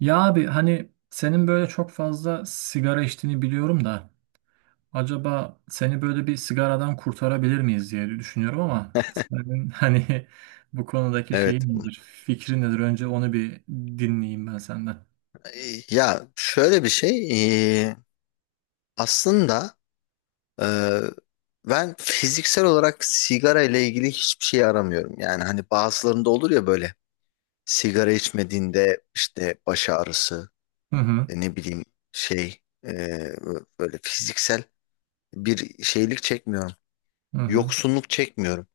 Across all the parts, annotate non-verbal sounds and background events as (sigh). Ya abi hani senin böyle çok fazla sigara içtiğini biliyorum da acaba seni böyle bir sigaradan kurtarabilir miyiz diye düşünüyorum ama senin (laughs) hani bu konudaki Evet. şeyin nedir, fikrin nedir? Önce onu bir dinleyeyim ben senden. Ya şöyle bir şey, e, aslında, e, ben fiziksel olarak sigara ile ilgili hiçbir şey aramıyorum. Yani hani bazılarında olur ya, böyle sigara içmediğinde işte baş ağrısı, Hı hı, ne bileyim, şey e, böyle fiziksel bir şeylik çekmiyorum. hı hı, Yoksunluk çekmiyorum.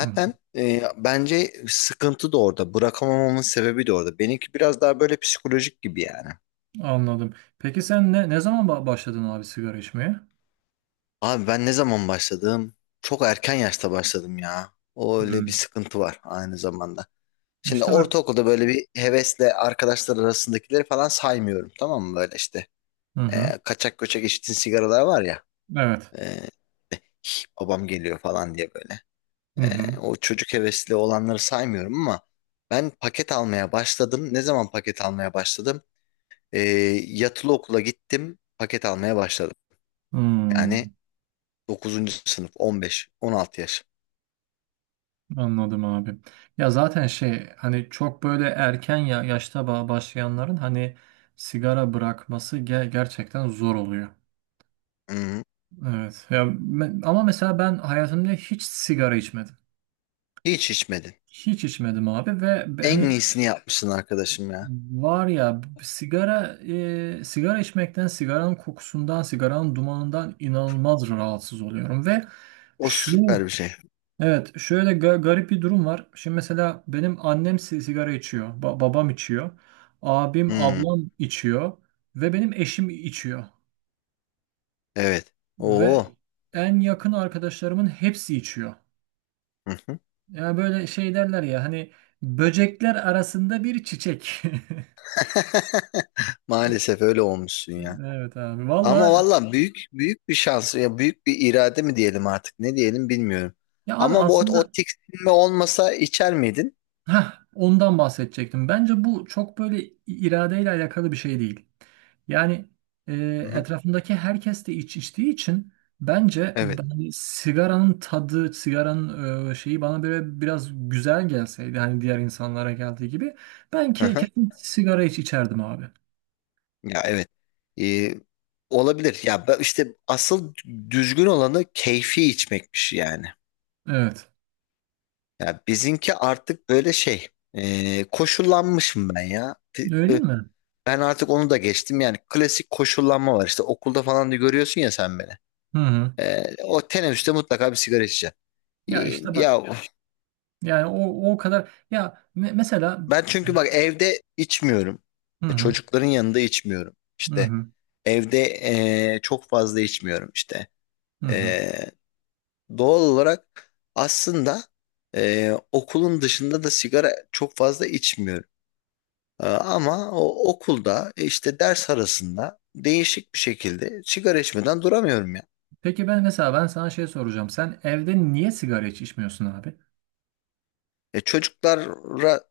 hı, hı. Bence sıkıntı da orada. Bırakamamamın sebebi de orada. Benimki biraz daha böyle psikolojik gibi yani. Anladım. Peki sen ne zaman başladın abi sigara içmeye? Abi ben ne zaman başladım? Çok erken yaşta başladım ya. O öyle bir Hı. sıkıntı var aynı zamanda. Şimdi İşte bak. ortaokulda böyle bir hevesle arkadaşlar arasındakileri falan saymıyorum, tamam mı? Böyle işte, Hı hı. Kaçak göçek içtiğin sigaralar var ya. Evet. e, "Hih, babam geliyor" falan diye böyle. Hı hı. O çocuk hevesli olanları saymıyorum ama ben paket almaya başladım. Ne zaman paket almaya başladım? E, Yatılı okula gittim, paket almaya başladım. Hı. Yani 9. sınıf, 15-16 yaş. Anladım abi. Ya zaten şey hani çok böyle erken ya yaşta başlayanların hani sigara bırakması gerçekten zor oluyor. Hı. Evet. Ya ama mesela ben hayatımda hiç sigara içmedim. Hiç içmedin. Hiç içmedim abi ve En hani iyisini yapmışsın arkadaşım ya. var ya sigara içmekten, sigaranın kokusundan, sigaranın dumanından inanılmaz rahatsız oluyorum ve O şu. süper bir şey. Evet, şöyle garip bir durum var. Şimdi mesela benim annem sigara içiyor, babam içiyor, abim, Hmm, ablam içiyor ve benim eşim içiyor evet. ve Oo. en yakın arkadaşlarımın hepsi içiyor. Hı hı. Yani böyle şey derler ya hani böcekler arasında bir çiçek. (laughs) (laughs) Maalesef öyle olmuşsun ya. Evet abi Ama valla, valla büyük büyük bir şans ya, büyük bir irade mi diyelim artık, ne diyelim bilmiyorum. ya abi Ama bu o, o aslında, tiksinme olmasa içer miydin? heh, ondan bahsedecektim. Bence bu çok böyle iradeyle alakalı bir şey değil. Yani e, Hı hı. etrafındaki herkes de içtiği için bence Evet. ben sigaranın tadı, sigaranın şeyi bana böyle biraz güzel gelseydi hani diğer insanlara geldiği gibi ben Hı hı. kesin sigara içerdim abi. Ya evet. Ee, Olabilir. İşte asıl düzgün olanı keyfi içmekmiş yani. Evet. Ya bizimki artık böyle koşullanmışım ben ya. Öyle değil mi? Ben artık onu da geçtim yani. Klasik koşullanma var işte, okulda falan da görüyorsun ya sen beni. Hı hı. E, o teneffüste mutlaka bir sigara içeceksin. Ya işte bak Ya yani o kadar ya mesela. ben çünkü bak evde içmiyorum. Hı hı, Çocukların yanında içmiyorum. hı İşte hı, evde çok fazla içmiyorum işte. hı hı. E, Doğal olarak aslında okulun dışında da sigara çok fazla içmiyorum. Ama o okulda, işte ders arasında değişik bir şekilde sigara içmeden duramıyorum ya. Peki ben mesela ben sana şey soracağım. Sen evde niye sigara hiç içmiyorsun abi? Çocuklara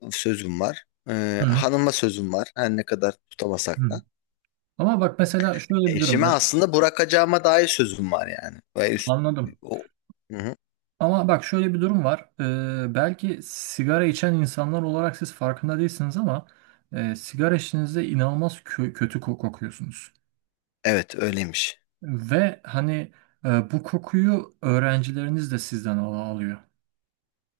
sözüm var. Hı Hanıma sözüm var. Her ne kadar tutamasak hı. da. Ama bak mesela şöyle bir durum Eşime ben. aslında bırakacağıma dair sözüm var yani. Anladım. o, Hı hı. Ama bak şöyle bir durum var. Belki sigara içen insanlar olarak siz farkında değilsiniz ama sigara içtiğinizde inanılmaz kötü kokuyorsunuz. Evet öyleymiş. Ve hani bu kokuyu öğrencileriniz de sizden alıyor.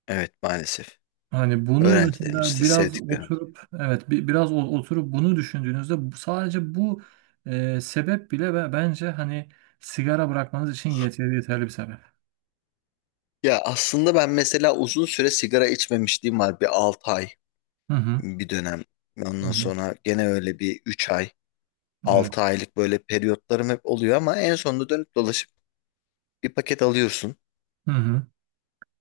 Evet maalesef. Hani bunu Öğrencilerimiz mesela işte, biraz sevdiklerimiz. oturup evet biraz oturup bunu düşündüğünüzde sadece bu sebep bile bence hani sigara bırakmanız için yeterli yeterli bir sebep. Ya aslında ben mesela uzun süre sigara içmemişliğim var. Bir 6 ay Hı hı. bir dönem. Hı Ondan hı. sonra gene öyle bir 3 ay. Evet. 6 aylık böyle periyotlarım hep oluyor ama en sonunda dönüp dolaşıp bir paket alıyorsun. Hı hı.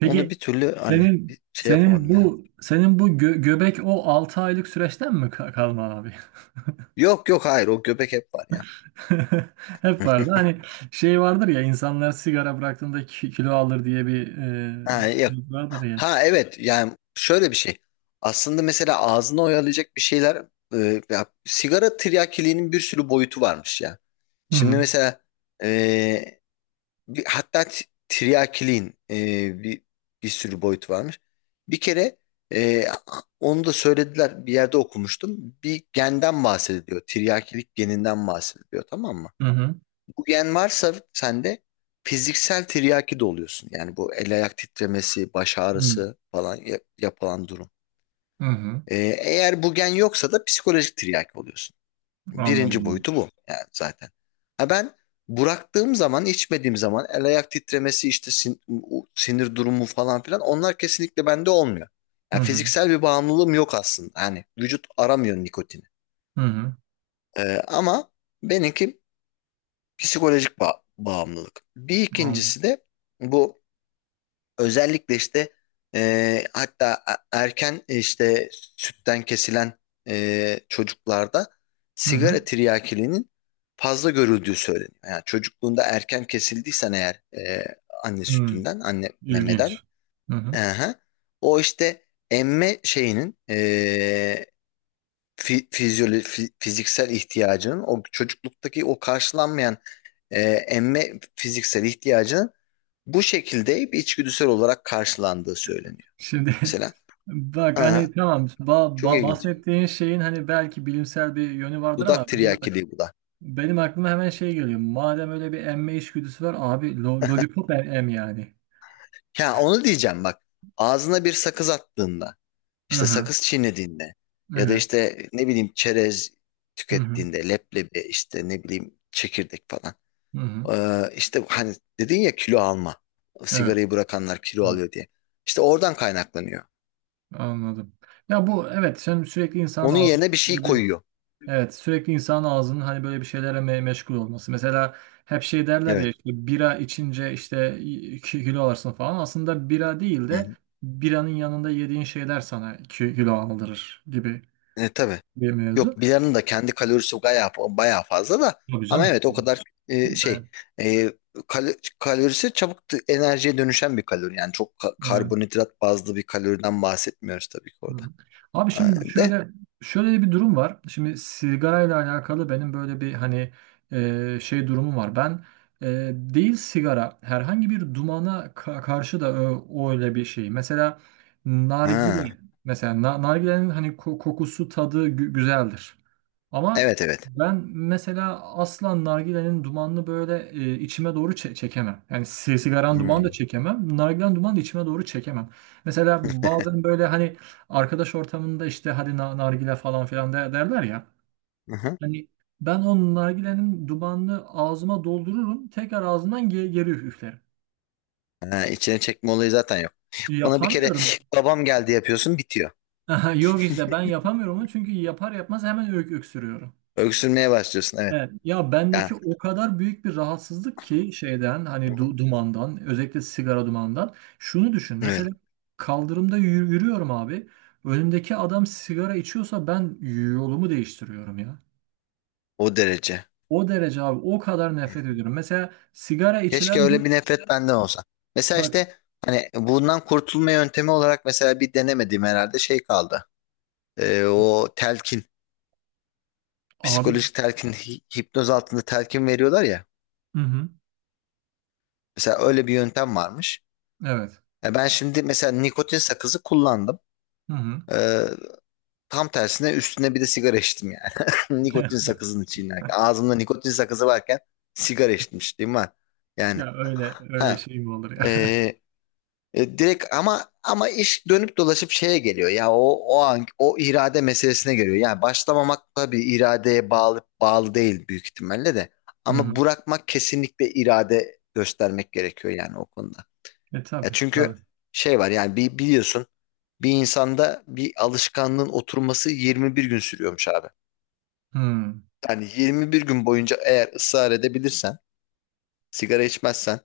Onu bir türlü hani senin bir şey senin yapamadım ya. bu senin bu göbek o 6 aylık süreçten mi kalma abi? Yok yok, hayır, o göbek hep var ya. (laughs) Hep (laughs) vardı. Hani şey vardır ya insanlar sigara bıraktığında kilo alır diye bir Ha yok. vardır ya. Ha evet, yani şöyle bir şey. Aslında mesela ağzını oyalayacak bir şeyler, ya, sigara tiryakiliğinin bir sürü boyutu varmış ya. Hı Şimdi hı. mesela e, bir, hatta tiryakiliğin bir sürü boyut varmış. Bir kere e, onu da söylediler, bir yerde okumuştum. Bir genden bahsediliyor. Tiryakilik geninden bahsediliyor, tamam mı? Hı hı. Bu gen varsa sende fiziksel tiryaki de oluyorsun. Yani bu el ayak titremesi, baş ağrısı falan yapılan durum. Hı hı. Eğer bu gen yoksa da psikolojik tiryaki oluyorsun. Birinci Anladım abi. boyutu bu yani zaten. Ha ben bıraktığım zaman, içmediğim zaman el ayak titremesi, işte sinir durumu falan filan, onlar kesinlikle bende olmuyor. Hı Yani hı. fiziksel bir bağımlılığım yok aslında. Yani vücut aramıyor nikotini. Hı hı. Ama benimki psikolojik bağımlılık. Bir Anladım. ikincisi de bu. Özellikle işte, hatta erken, işte sütten kesilen çocuklarda Hı sigara hı. tiryakiliğinin fazla görüldüğü söyleniyor. Yani çocukluğunda erken kesildiysen eğer, anne Hı. sütünden, anne memeden, İlginç. Hı hı. aha, o işte emme şeyinin, fiziksel ihtiyacının, o çocukluktaki o karşılanmayan e, emme fiziksel ihtiyacının bu şekilde bir içgüdüsel olarak karşılandığı söyleniyor. Şimdi (laughs) Mesela bak hani ha, tamam çok ilginç. bahsettiğin şeyin hani belki bilimsel bir yönü vardır ama Dudak benim, tiryakiliği bu da. benim aklıma hemen şey geliyor. Madem öyle bir emme içgüdüsü var abi lollipop em, em yani. Ya onu diyeceğim bak. Ağzına bir sakız attığında, Hı işte hı. sakız çiğnediğinde, ya da Evet. işte ne bileyim çerez Hı hı. tükettiğinde, leblebi işte, ne bileyim, çekirdek falan. Hı hı. İşte hani dedin ya, kilo alma. Evet. Sigarayı bırakanlar kilo Evet. alıyor diye. İşte oradan kaynaklanıyor. Anladım. Ya bu evet sen sürekli insanın Onun ağzı. yerine bir şey koyuyor. Evet, sürekli insanın ağzının hani böyle bir şeylere meşgul olması. Mesela hep şey derler ya Evet. işte bira içince işte 2 kilo alırsın falan. Aslında bira değil Hı de hı. biranın yanında yediğin şeyler sana 2 kilo aldırır gibi Tabii. bir mevzu. Yok biranın da kendi kalorisi bayağı, bayağı fazla da, Tabii ama canım. evet o kadar, e, şey e, kalorisi çabuk, enerjiye dönüşen bir kalori. Yani çok Evet. karbonhidrat bazlı bir kaloriden bahsetmiyoruz tabii ki Hı orada. hı. Abi Ha, şimdi de şöyle bir durum var. Şimdi sigarayla alakalı benim böyle bir hani şey durumum var. Ben değil sigara herhangi bir dumana karşı da o öyle bir şey. Mesela ha, nargile, mesela nargilenin hani kokusu tadı güzeldir. Ama evet evet. ben mesela asla nargilenin dumanını böyle içime doğru çekemem. Yani sigaranın dumanı da Hmm. çekemem. Nargilenin dumanı da içime doğru çekemem. Mesela bazen böyle hani arkadaş ortamında işte hadi nargile falan filan derler ya. Aha. Hani ben o nargilenin dumanını ağzıma doldururum. Tekrar ağzımdan geri üflerim. Ha, içine çekme olayı zaten yok. Bana bir kere Yapamıyorum. (sniffs) babam geldi, yapıyorsun bitiyor. (laughs) Yok işte ben yapamıyorum onu çünkü yapar yapmaz hemen öksürüyorum. Öksürmeye başlıyorsun, evet. Evet, ya bendeki Ya, o kadar büyük bir rahatsızlık ki şeyden hani hı hı, dumandan özellikle sigara dumanından şunu düşün mesela evet, kaldırımda yürüyorum abi önümdeki adam sigara içiyorsa ben yolumu değiştiriyorum ya. o derece. O derece abi o kadar nefret ediyorum. Mesela sigara içilen. Keşke öyle bir- bir nefret benden olsa. Mesela bak işte, hani bundan kurtulma yöntemi olarak mesela bir denemediğim herhalde şey kaldı. O telkin, abi. psikolojik telkin, hipnoz altında telkin veriyorlar ya. Hı hı. Mesela öyle bir yöntem varmış. Evet. Ya ben şimdi mesela nikotin sakızı kullandım. Hı hı. Ee, Tam tersine üstüne bir de sigara içtim yani. (laughs) Nikotin (laughs) sakızının çiğnerken, ağzımda nikotin sakızı varken sigara içmişliğim var. Yani Ya öyle öyle ha, şey mi olur e, ya? (laughs) Direkt. Ama iş dönüp dolaşıp şeye geliyor ya, o o an o irade meselesine geliyor. Yani başlamamak tabii iradeye bağlı değil büyük ihtimalle de. Hı Ama hı. bırakmak kesinlikle irade göstermek gerekiyor yani o konuda. E Ya tabii. çünkü Tabii. şey var, yani bir biliyorsun, bir insanda bir alışkanlığın oturması 21 gün sürüyormuş abi. Hı Yani 21 gün boyunca eğer ısrar edebilirsen, sigara içmezsen,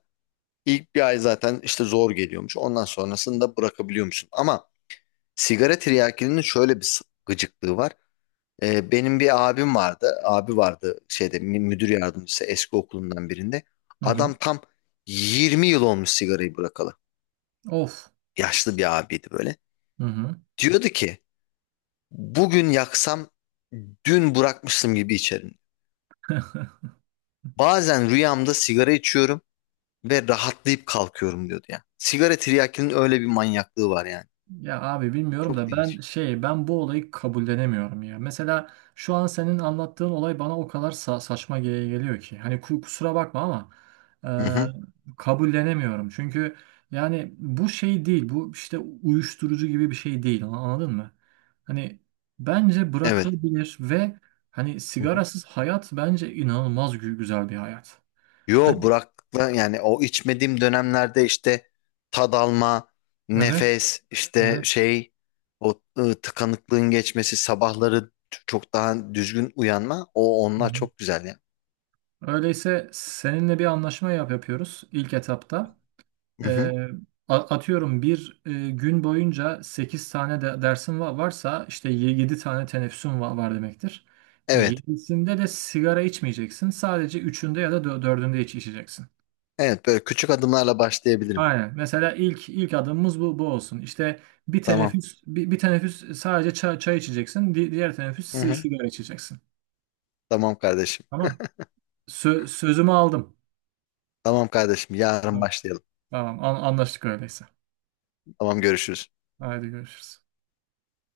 ilk bir ay zaten işte zor geliyormuş. Ondan sonrasında bırakabiliyormuşsun. Ama sigara tiryakinin şöyle bir gıcıklığı var. Benim bir abim vardı. Abi vardı, şeyde müdür yardımcısı eski okulundan birinde. hı. Adam tam 20 yıl olmuş sigarayı bırakalı. Of. Yaşlı bir abiydi böyle. Hı hı. Diyordu ki bugün yaksam dün bırakmıştım gibi içerim. Bazen rüyamda sigara içiyorum ve rahatlayıp kalkıyorum, diyordu ya. Sigara tiryakinin öyle bir manyaklığı var yani. Ya abi bilmiyorum Çok da ben değişik. Bu olayı kabullenemiyorum ya. Mesela şu an senin anlattığın olay bana o kadar saçma geliyor ki. Hani kusura bakma ama Hı hı. Kabullenemiyorum. Çünkü yani bu şey değil. Bu işte uyuşturucu gibi bir şey değil. Anladın mı? Hani bence Evet. bırakılabilir ve hani sigarasız hayat bence inanılmaz güzel bir hayat. Yo Hani Burak'la yani, o içmediğim dönemlerde işte tad alma, evet nefes, işte evet. şey, tıkanıklığın geçmesi, sabahları çok daha düzgün uyanma, o Hı onlar hı. çok güzel ya. Öyleyse seninle bir anlaşma yapıyoruz ilk etapta. Hı E, hı. atıyorum bir gün boyunca 8 tane de dersim varsa işte 7 tane teneffüsün var demektir. Evet. Yedisinde de sigara içmeyeceksin. Sadece üçünde ya da dördünde içeceksin. Evet, böyle küçük adımlarla başlayabilirim. Aynen. Mesela ilk adımımız bu olsun. İşte bir Tamam. teneffüs bir, bir teneffüs sadece çay içeceksin. Diğer teneffüs Hı hı. sigara içeceksin. Tamam kardeşim. Tamam. Sözümü aldım. Tamam kardeşim, yarın Tamam. başlayalım. Tamam. Anlaştık öyleyse. Tamam, görüşürüz. Haydi görüşürüz.